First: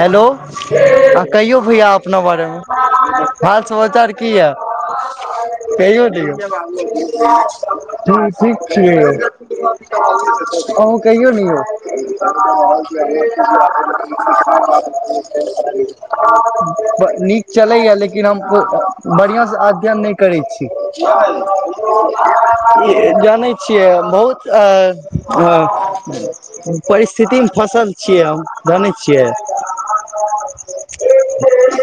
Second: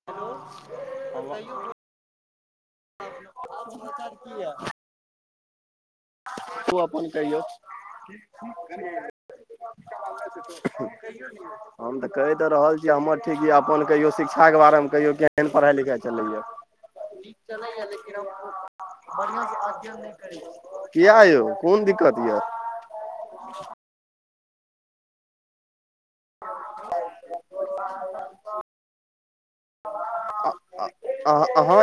Hello हँ कहियौ भैया अपना बारे म हाल समाचार की य कहियो हू ओ अपन कहियौ ठीक छियै अहु कहिये हम तऽ कहि तऽ रहल छी हमर [unintelligible] [unintelligible] ठीक यऽ अपन कहियौ शिक्षाके बारेमे कहियौ केहन पढ़ाइ लिखाइ चलैया नीक चलैया लेकिन हम बढ़ियां से अध्यन नहि करै छी किया यौ कोन दिक्कत यऽ जानै छियै बहुत आ ओ आ परिस्थितिमे फसल छियै हम जानै छियै [unintelligible]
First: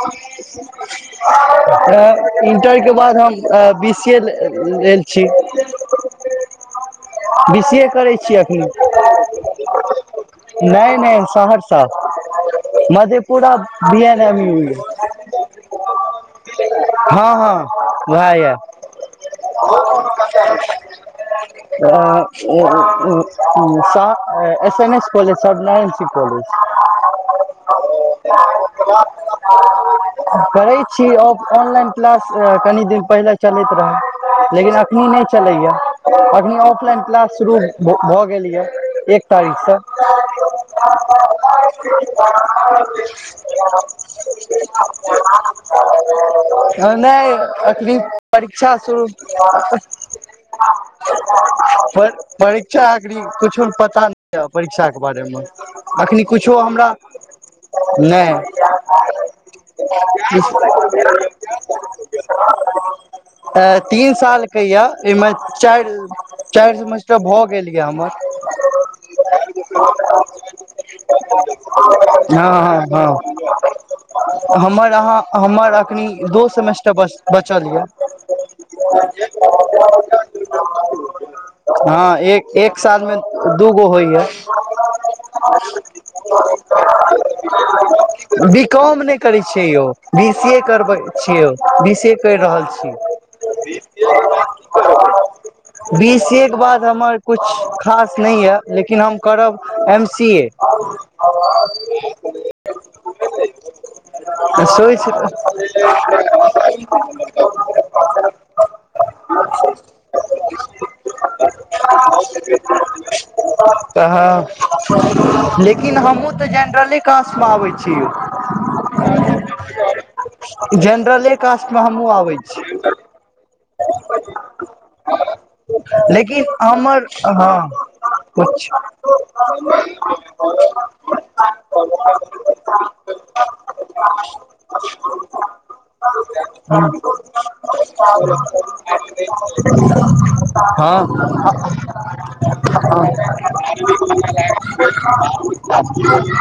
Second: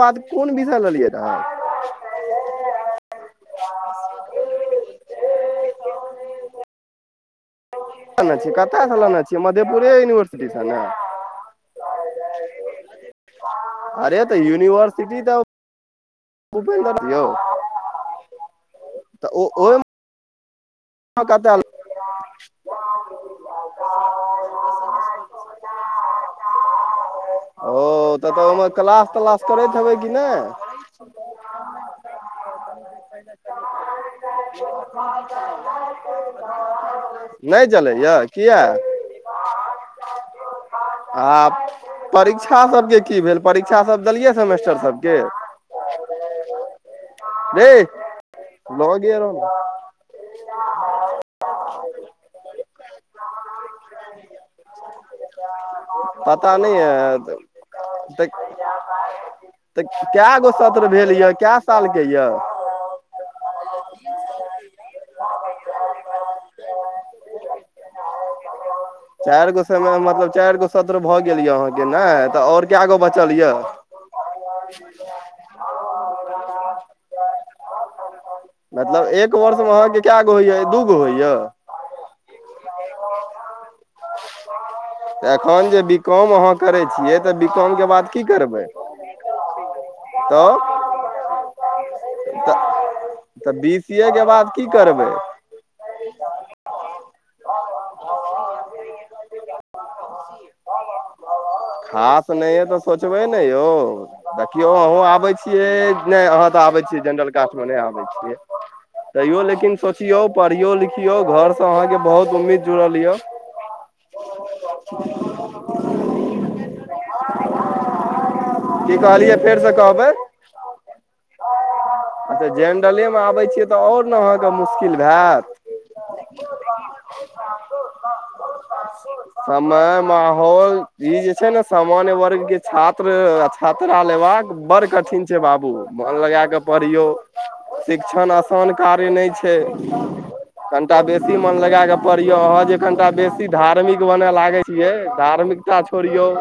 बाद कोन विषय लेलियै रहए इंटर के बाद हम बी सी ए लेल छी विश कतयसँ लेने छिय मधेपुरे यूनिवर्सि नहि नहि सहरसा मधेपुरा बी एन अरे एम तऽ यु यूनिवर्सिटी तऽ भूपेन्द्र यौ हँ हँ भए तऽ ओहिमे कतय गैल एस एन एस सब नहि सिखयले छी ओ तऽ तऽ ओहिमे क्लास तलास करैत हेबै कि नहि करै छी ऑनलाइन क्लास कनि दिन पहिले पहिले चलैत रहय लेकिन एखनी नै चलैया अखनी ऑफलाइन क्लास शुरू नहि चलैया भऽ गेल किया यै एक तारीखसे आ परीक्षा सबके की भेल परीक्षा सब देलियै सेमेस्टर सबके [unintelligible] [unintelligible] रे अखरी परीक्षा शुरू लगे रहलौ परीक्षा एखनी कुछो पता नहि यै परीक्षाक ओ बारे मे अखनी पता कुछो नहि हमरा य तऽ नहि तऽ कए गो सत्र भेल यए कए सालके यए [unintelligible] अ तीन साल के यऽ ओहिमे चारि चारि सेमेस्टर तऽ भऽ गेल यै हमर चारि गो समय मतलब चाइर गो सत्र भऽ गेल यए अहाँके नहि तऽ हँ और कए गो बचल यए हमर अहाँ हमर अखनी दो सेमेस्टर बस बचल यए मतलब एक वर्ष मे अहाँके कैगो होइए दू गो होइय हँ एक एक साथमे दूगो होइए तऽ एखन जे बी कॉम अहाँ करै छियै तऽ बी कॉम के बाद की बी करबै कॉम नहि करै छियै यौ बी सी ए तऽ करबै छियौ कहि रहल तऽ छी बी सी ए के बाद की करबै बीसीए के बाद हमर कुछ खास नहि य लेकिन हम करब एमसीए हाथ नै ये तऽ सोचबै न यौ देखियौ अहुँ आबै छि यै नहि अहाँ त आबै छियै जनरल कास्टमे नहि आबै छियै तैयो लेकिन सोचियौ पढ़ियौ लिखियौ घरसं अहाँके बहुत उम्मीद जुड़ल यए तहन लेकिन हमहुँ तऽ जेनरले कास्टमे आबै छी यौ की कहलियै फेर से कहबै जेनरले कास्टमे हमहूँ आबै जनरलेमे आबै छियै त आओर ने अहाँके मुश्किल भैत लेकिन हमर हँ कुछ समय माहौल ई जे छै न सामान्य वर्ग के छात्र [inaudible] [unintelligible] लेबाक बड़ कठिन छै बाबू मन लगा कऽ पढ़ियौ शिक्षण आसान कार्य नहि छै हँ कनिटा हँ बेसी मन लगा कऽ पढ़ियौ अहाँ जे कनिटा बेसी धार्मिक बनय लागै छियै धार्मिकता छोड़ियौ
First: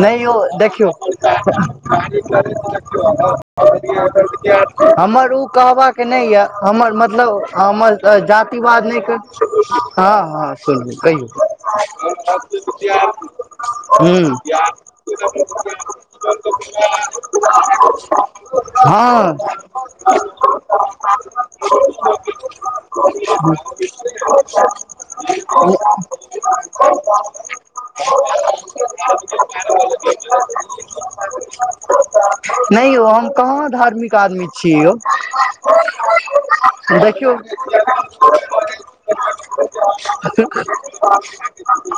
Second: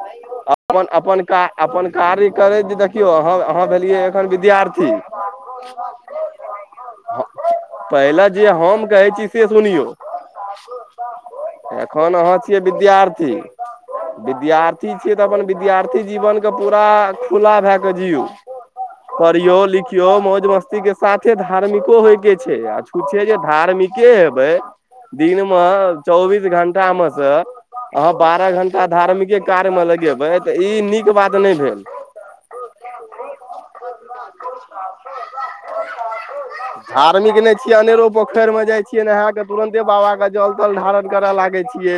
नै यौ अपन देखियौ अपन का अपन कार्य करैत जे देखियौ अहाँ अहाँ भेलियै एखन विद्यार्थी हमर उ कहबाक नहि य हमर मतलब हमर पहिले जे जातिवाद हम नहि कहै कर छी से सुनियौ हँ हँ सुनबै कहियौ एखन अहाँ छियै विद्यार्थी ह विद्यार्थी छियै तऽ अपन विद्यार्थी जीवन के पूरा खुला भए क जियु हँ पढ़ियौ लिखियौ मौज मस्ती के साथे धार्मिको होइ के छै आ छुछे जे धार् धार्मिके हेबै दिन म चौबीस घंटा मे सँ अहाँ बारह घंटा धार्मिके कार्यमे लगेबै त ई नीक बात नहि भेल नहि यौ हम कहाँ धार्मिक आदमी छी यौ देखियौ धार्मिक नहि छियै अनेरो पोखरि मे जाइ छियै [unintelligible] नहा के तुरन्ते बाबा के जल तल धारण करऽ लागै छियै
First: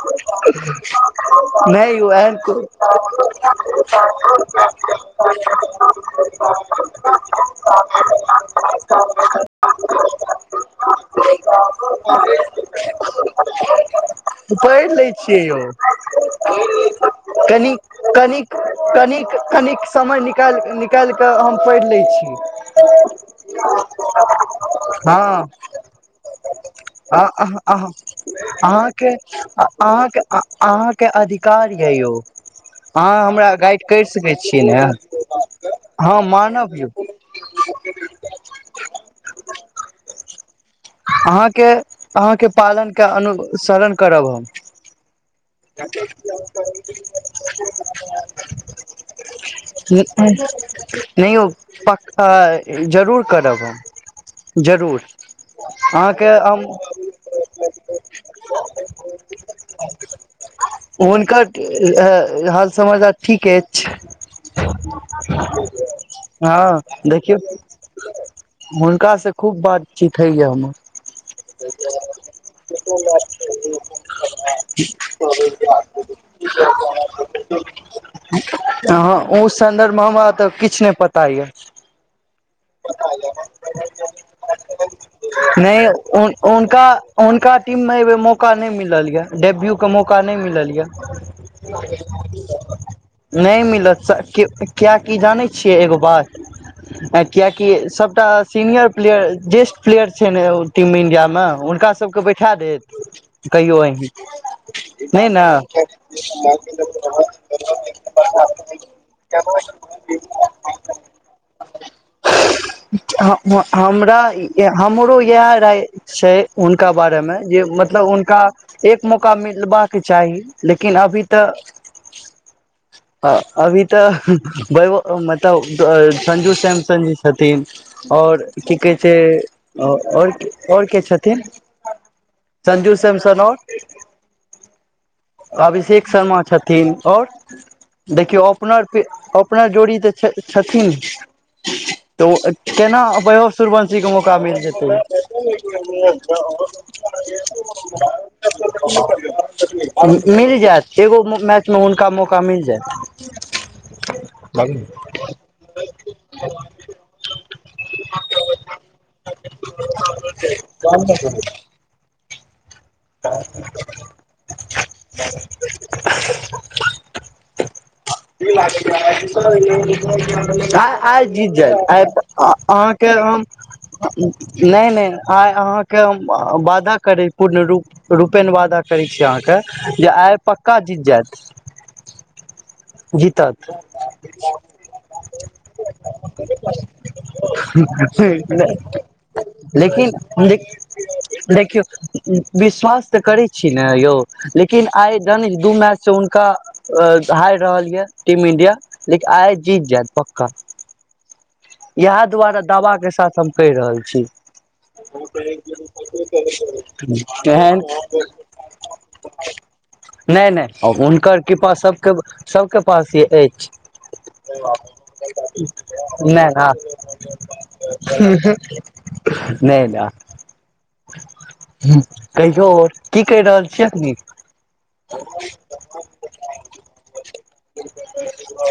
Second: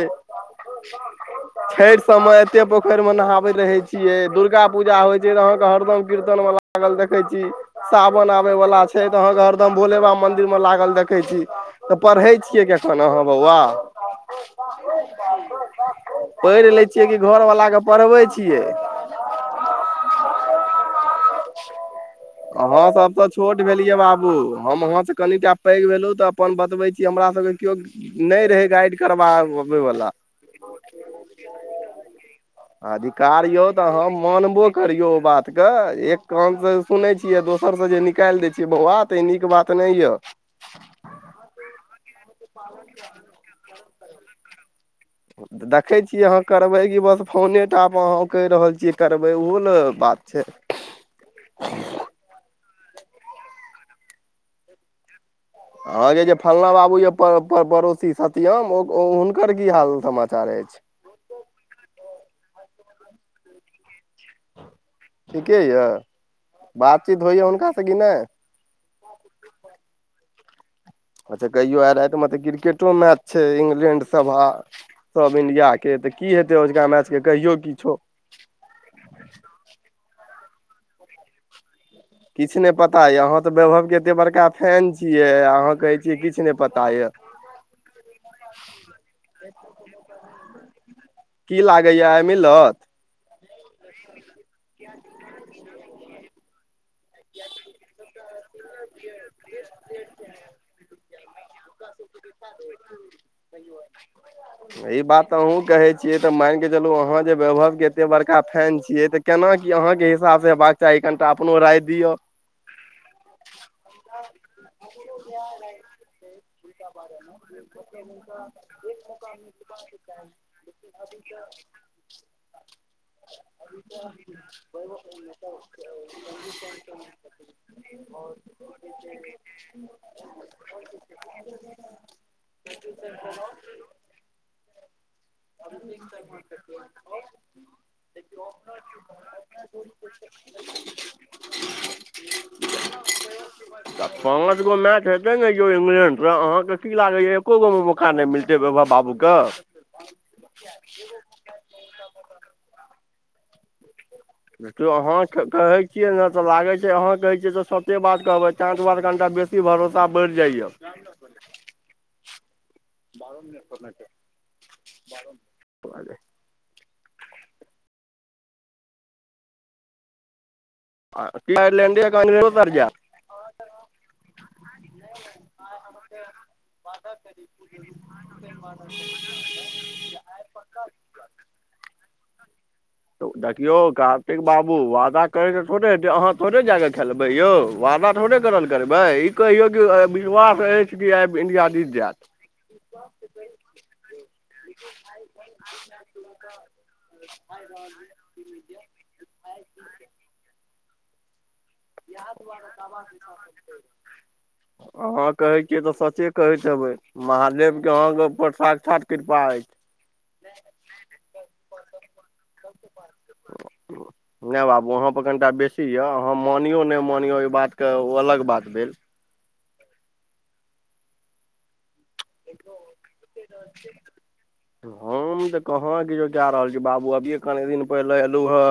नहि छठि यौ एहन सबमे को एते पोखरि मे नहाबैत रहे दुर्गा पूजा होय छै अहाँ क हरदम कीर्तनमे लागल देखै छी सावन आबै वाला छ त अहाँक हरदम भोलेबा मदिरमे लागल देखै छी तऽ पढ़े छियै क चल' ह बौआ पढ़ि लै छियै यौ पढ़ि लै छियै कि घरवला कनि के पढ़बै छियै कनिक कनिक समय निकालि निकालि कऽ हम पढ़ि लै छी अहाँ सब त छोट भेलियै बाबू हम अहाँ त हँ कनिटा पैघ भेलहु तऽ अपन बतबै छी हमरा सबके केओ अहाँ नहि रहै गाइड अहाँके करबाबै वला अहाँके अहाँके अधिकार ये यौ अहाँ अधिकार हमरा यौ गाइड त करि हम सकै छियै मानबो ने करियौ ओ बातके हँ एक मानब कानस सु सुनै छियै दोसर से जे निकालि दै छियै बौआ तऽ ई नीक बात नहि य के अहाँके पालनके अनुसरण करब हम देखै छियै अहाँ करबै कि बस फोने टा पर अहाँ कहि रहल छियै करबै ओहो ने बात छै [unintelligible] नहि यौ पक जरूर करब हम जरूर अहाँजे अहाँके जे हम फलना बाबू यै पड़ पड़ पड़ोसी सतियम हुनकर की हाल समाचार अछि हाल समचार ठीके एछ ठीके यऽ हँ बातचीत देखियौ होइए हुनकासँ कि नहि हुंनका से खूब बातचीत होइया हम अच्छा कहियो तऽ क्रिकेटो मैच छै इंग्लैंड सब आ इंडिया के तू की हेते आजुका आजुका मैच के कहियो किछो हँ ओ सन्दर्भ तऽ किछ नहि पता यै किछ नहि पता यै अहाँ तऽ वैभवके एते बड़का फैन छियै अहाँ नहि कहै छियै किछ हुनका हुनका टीममे एहि बेर मौका नहि मिलल यऽ डेब्यूके मौका नहि मिलल यऽ की लागैया आइ मिलत नहि मिलत कियाकी जानै छियै एगो बात कियाकि सबटा सीनियर प्लेयर जेस्ट प्लेयर छै ने टीम इंडिया नही हुनका सबके बैठा देत कहियो अँही ई बात तऽ अहूँ कहै छियै तऽ मान के चलू अहाँ जे वैभव के एते बड़का फैन छियै तऽ केना की अहाँके हिसाब से हेबाक चाही कनिटा अपनो राय दिय हमरा हमरो इएह राय छै हुनका बारेमे जे मतलब हुनका एक मौका मिलबाक चाही लेकिन अभी तऽ [inaudible] हँ अभी तऽ बैभव मतलब संजू सैमसन जी छथिन और की कहै छै और और के छथिन संजू सैमसन आओर अभिषेक शर्मा छथिन और देखियौ अपनाआरके ओपनर जोड़ी तऽ छै छथिन तऽ ओ केना वैभव सुरवंशी के मौका मिल जेतै कहि नै दियौ इंग्लैंड उहै आहाँके की लागैया एको गो मे मौका नहि मिलतै बैभब बाबु के मैचमे हुनका मौका मिल जैत देखियौ अहाँ कहै छियै ने तऽ लागै छै अहाँ कहै छियै तऽ सते बात कहबै तै द्वारे कनिका बेसी भरोसा बैढ़ कन [unintelligible] बारहो मिनट पर बारह मिनट कि लागैयै आइ जीतत इंग्लैंड आइ आइ जीत जैत आइ आयरलैंडे के इंग्लैंडो पक्का तर जायत। अहाँके हम नहि नहि आइ अहाँके हम बादा करै पूर्णरूप रूपेण वादा करै छी अहाँके जे आइ पक्का जीत जायत देखियौ कार्तिक बाबू वादा करै थोड़े हेतै अहाँ थोड़े जाके खेल बै यौ वादा थोड़े जीतत करल करबै ई कहियौकी विशास अछि कि आब देखियौ इंडिया जीत जायत [unintelligible] विश्वास तऽ करै छी ने यौ लेकिन आइ धण दू मैचसँ हुनका हाइर रहल यऽ टीम इंडिया लेकिन आइ जीत जैत पक्का इएह दुआरे दावाके साथ हम कहि रहल छी [inaudible] अहाँ कहै छियै तऽ सचे कहैत हेबै एहन महादेवके अहाँके ऊपर साक्षात कृपा अछि नहि नहि हुनकर कृपा सब सब सबके पास य अछि नहि बाबू अहाँ पर कनिटा बेसी यए अहाँ नहि न मानियौ नहि मानियौ ई बातके ओ अलग बात भेल [unintelligible] नहि ना कहियो की कहि रहल छियैखनी हम तऽ कहाँ किछो कय रहल छी बाबू अभिये कनी दिन पहिले एलु हे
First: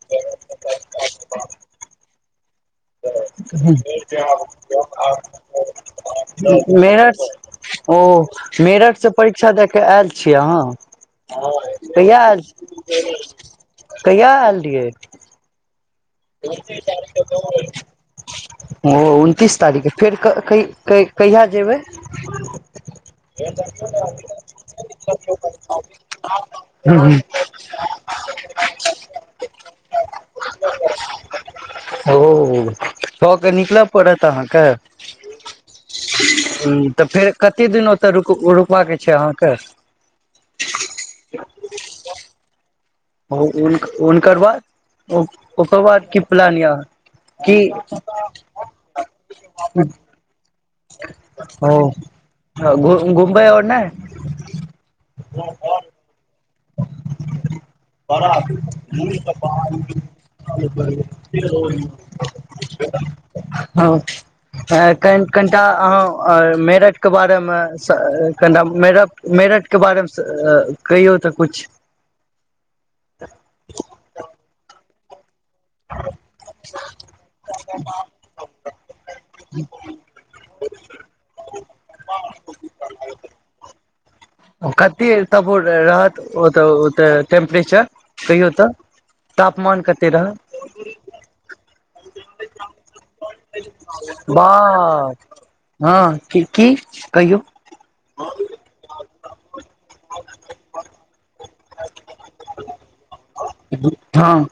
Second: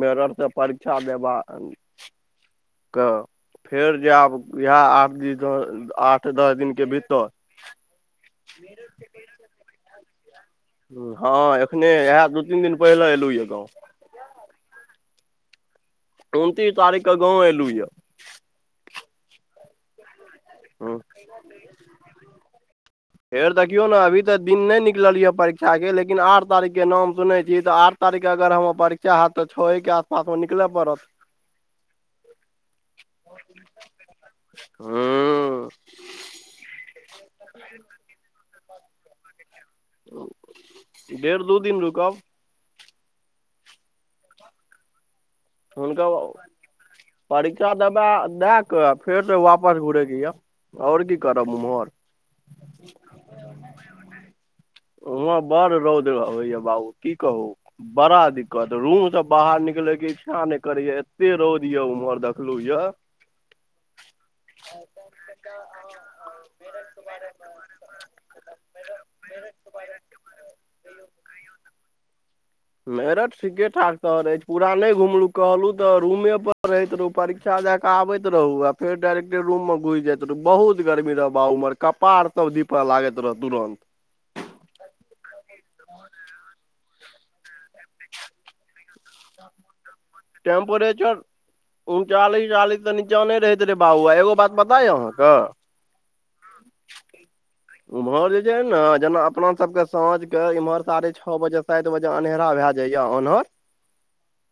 मे सब सबके परीक्षा देबा क फेर जे आब इएह आठ द आठ दस दिनके मेरठ भीतर ओ मेरठ से परीक्षा द क आयल छी अहाँ हूँ, हँ एखने कहिया इएह आयल दू तीन छि दिन पहिले एलहुँ यए गाँव कहिया आयल रहियै उनतीस तारीखके गाँव एलहुँ यए [unintelligible] ओ उनतीस तारीखके फेर ह कहिया जेबै फेर देखियौ ने अभी तऽ दिन नहि निकलल ये परीक्षा के लेकिन आठ तारीख के ओ नाम सुनै छी तऽ आठ तारीख के अग र हमर परीक्षा हयत तऽ छए के आसपास मे निकल पड़त ओ कऽ के निकल पड़त अहाँके ह ह्म तऽ फेर कते दिन ओत रु रुकबा के छै अहाँके डेढ़ दू दिन रुकब ओ उनक उनकर बाद ओ ओकर बाद की हुनकर प्लान य परीक्षा तऽ दा दा को फेर त वापस घुरे केया ओ घ घुघुमबै ओरनहि उहँ बर रौद रह बाबु की कहू बड़ा दिक्कत रूम से बाहर निकलैके ना नहि करे या एते रौद यऽ उम्हर देखलुया हँ हँ कनि कनिटा अहँ मेरठ के बारे मे से कनि मेरठ मे मेरठ के बारेमे से कहियौ तऽ कुछ मेरठ ठीके ठाक शहर अइछ पूरा नहि घुमलु कहलु तऽ रूमे पर रहैत रहु परीक्षा देय के आबत रहु आ फेर डायरेक्टे रूम मे घुसि जाइत रहु बहुत गर्मी रहय बाब उमर कपार सब धीप लागैत रहै तुरन्त कते त रहत ओऽ ओे [unintelligible] नहि छ कहियौ तऽ तापमान कते रह उन चाली चाली तऽ नीचलै रहत बात हँ की की कहियौ र उम्हर जे छै न जेना अपना सबके साँझ के इम्हर साढ़े छओ बजे सात बजे अन्हेरा भए जाइय ओन्हर हँ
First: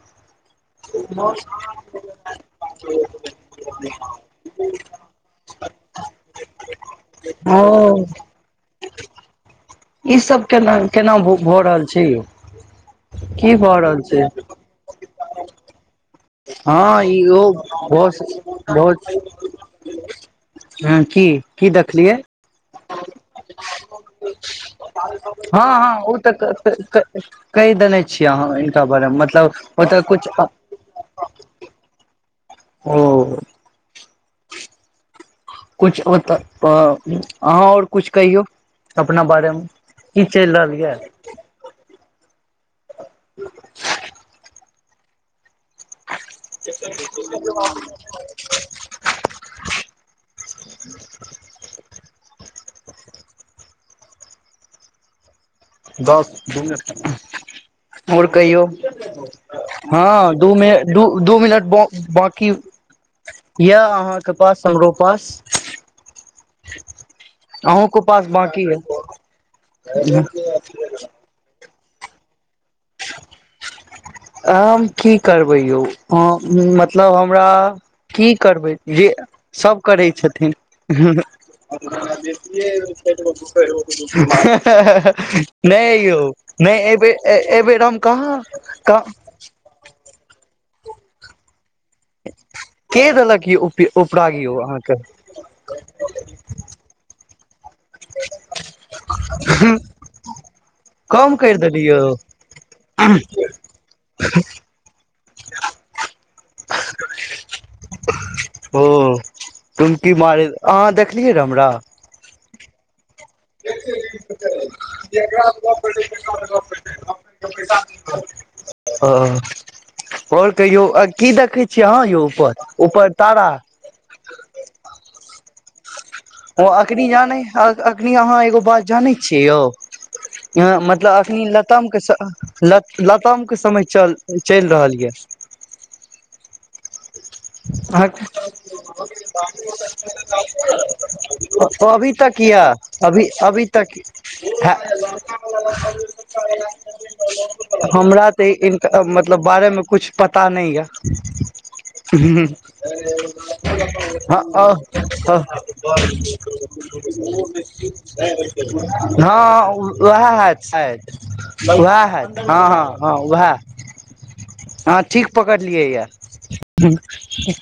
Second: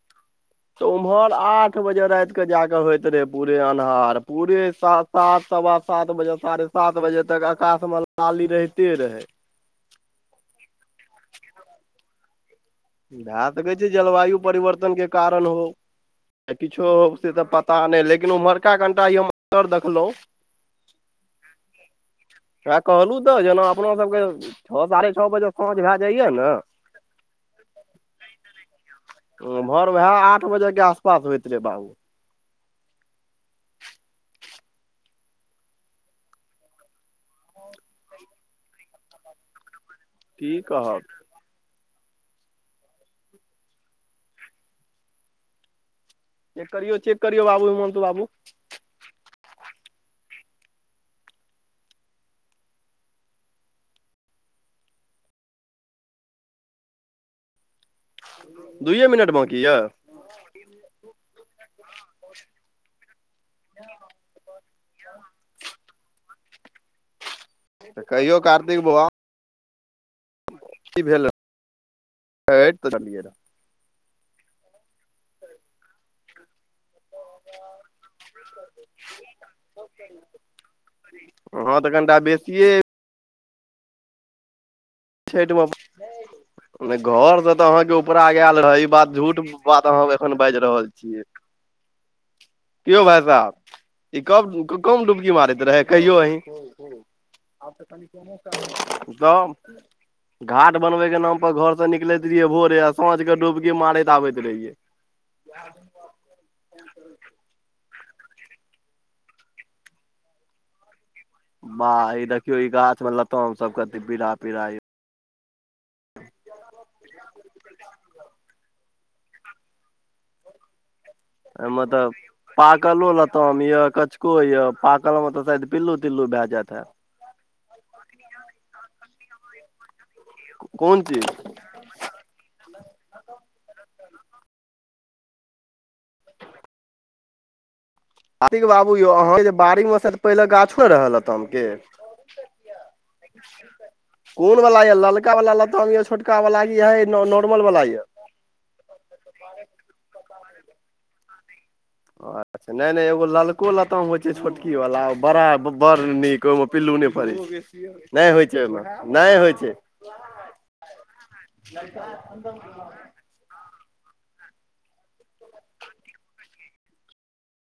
तऽ उम्हर आठ बजे राइत क जा कऽ होइत रहे पूरे अन्हार पूरे सा सात सवा सात बजे साढ़े सात बजे तक आकाश मे लाली रहिते रहे ईसब केना केना भऽ रहल छै इएह की तऽ कहै भऽ छै रहल जलवायु परिवर्तनके कारण हो या किछो हँ हो ई से ओ तऽ पता नहि बहुत लेकिन उम्हरका कनिटा ई हम बहुत असर देखलहुँ हँ की की देखलियै वएह कहलहुँ तऽ जेना अपना सबके छओ साढ़े छओ बजे हँ साँझ हँ भए ओ जाइया तऽ ने [unintelligible] के छिय अहाँ हिनका बारेमे मतलब ओतअ कुछ ये बाबु ओ कुछ ओत पर आहाँ और कुछ कहियौ अपना बारेमे की चैल रहल यऽ [unintelligible] चेक करियौ चेक करियौ बाबू हिमांशु बाबू [unintelligible] [inaudible] दस [unintelligible] और कहियौ दुइये मिनट बाकी यऽ हँ दू मिन दू दू मिनट ब बाकी यए अहाँके पास हमरो पास [unintelligible] अहूं को तऽ पास कहियो बाकी कार्तिक बौआ य करैत रहियै र हम की करबै यौ हँ मत मतलब हमरा की करबै जे सब करै छथिन हँ तऽ हमरा कनिटा बेसिये बेसिए छठिमे [unintelligible] नहियौ नहि अइबेर अहाँके उपराग आयल रहै ई बात झूठ बात अहाँ एखन बाइज रहल छीयै [inaudible] कियो भाय देलक साहब यौ ई उपरागी कब कुकुम डुबकी मारैत रहे कहियो अही [unintelligible] घाट बनबै के कम नाम करि पर घर से देलियौ निकलैत रहियै भोरे आ साँझ के डोबकी मारैत आबैत रहियै [inaudible] ओ डुमकी मारैत अहाँ देख बा इ देखियौ ई गाछ बला [unintelligible] [unintelligible] कहियौ की देखै छियै अहाँ मतलब यौ ऊपर पाकलो तारा लताम य कचको य पाकल मऽ तऽ शायद पिल्लू तिल्लू भए जैत हैत अखनी जानै अखनी अहाँ एगो बात जानै छियै यौ यह कोन मतलब चीज अखनी लताम के स लताम के समय चल चैल रहल ये [inaudible] ह आतिक बाबू यौ अहाँके जे बाड़ी मे शायद पहिले गाछो रहै लताम के अभी तक यऽ अभी अभी तक कोन हे वाला यऽ ललका वाला लताम यऽ छोटका वाला कि है नॉर्मल वाला यऽ हमरा इनका मतलब बारेमे कुछ पता नहि यऽ अच्छा हू नहि नहि एगो ललको हँ लताम होइ छै आ छोटकी वाला बड़ा हँ बड़ नीक उएह ओहिमे पिल्लू नहि पड़ै होत छै नहि साइद होइ छै ओहिमे नहि उएह होइ छै हए हँ हँ हँ उएह अँ ठीक पकड़लियै यए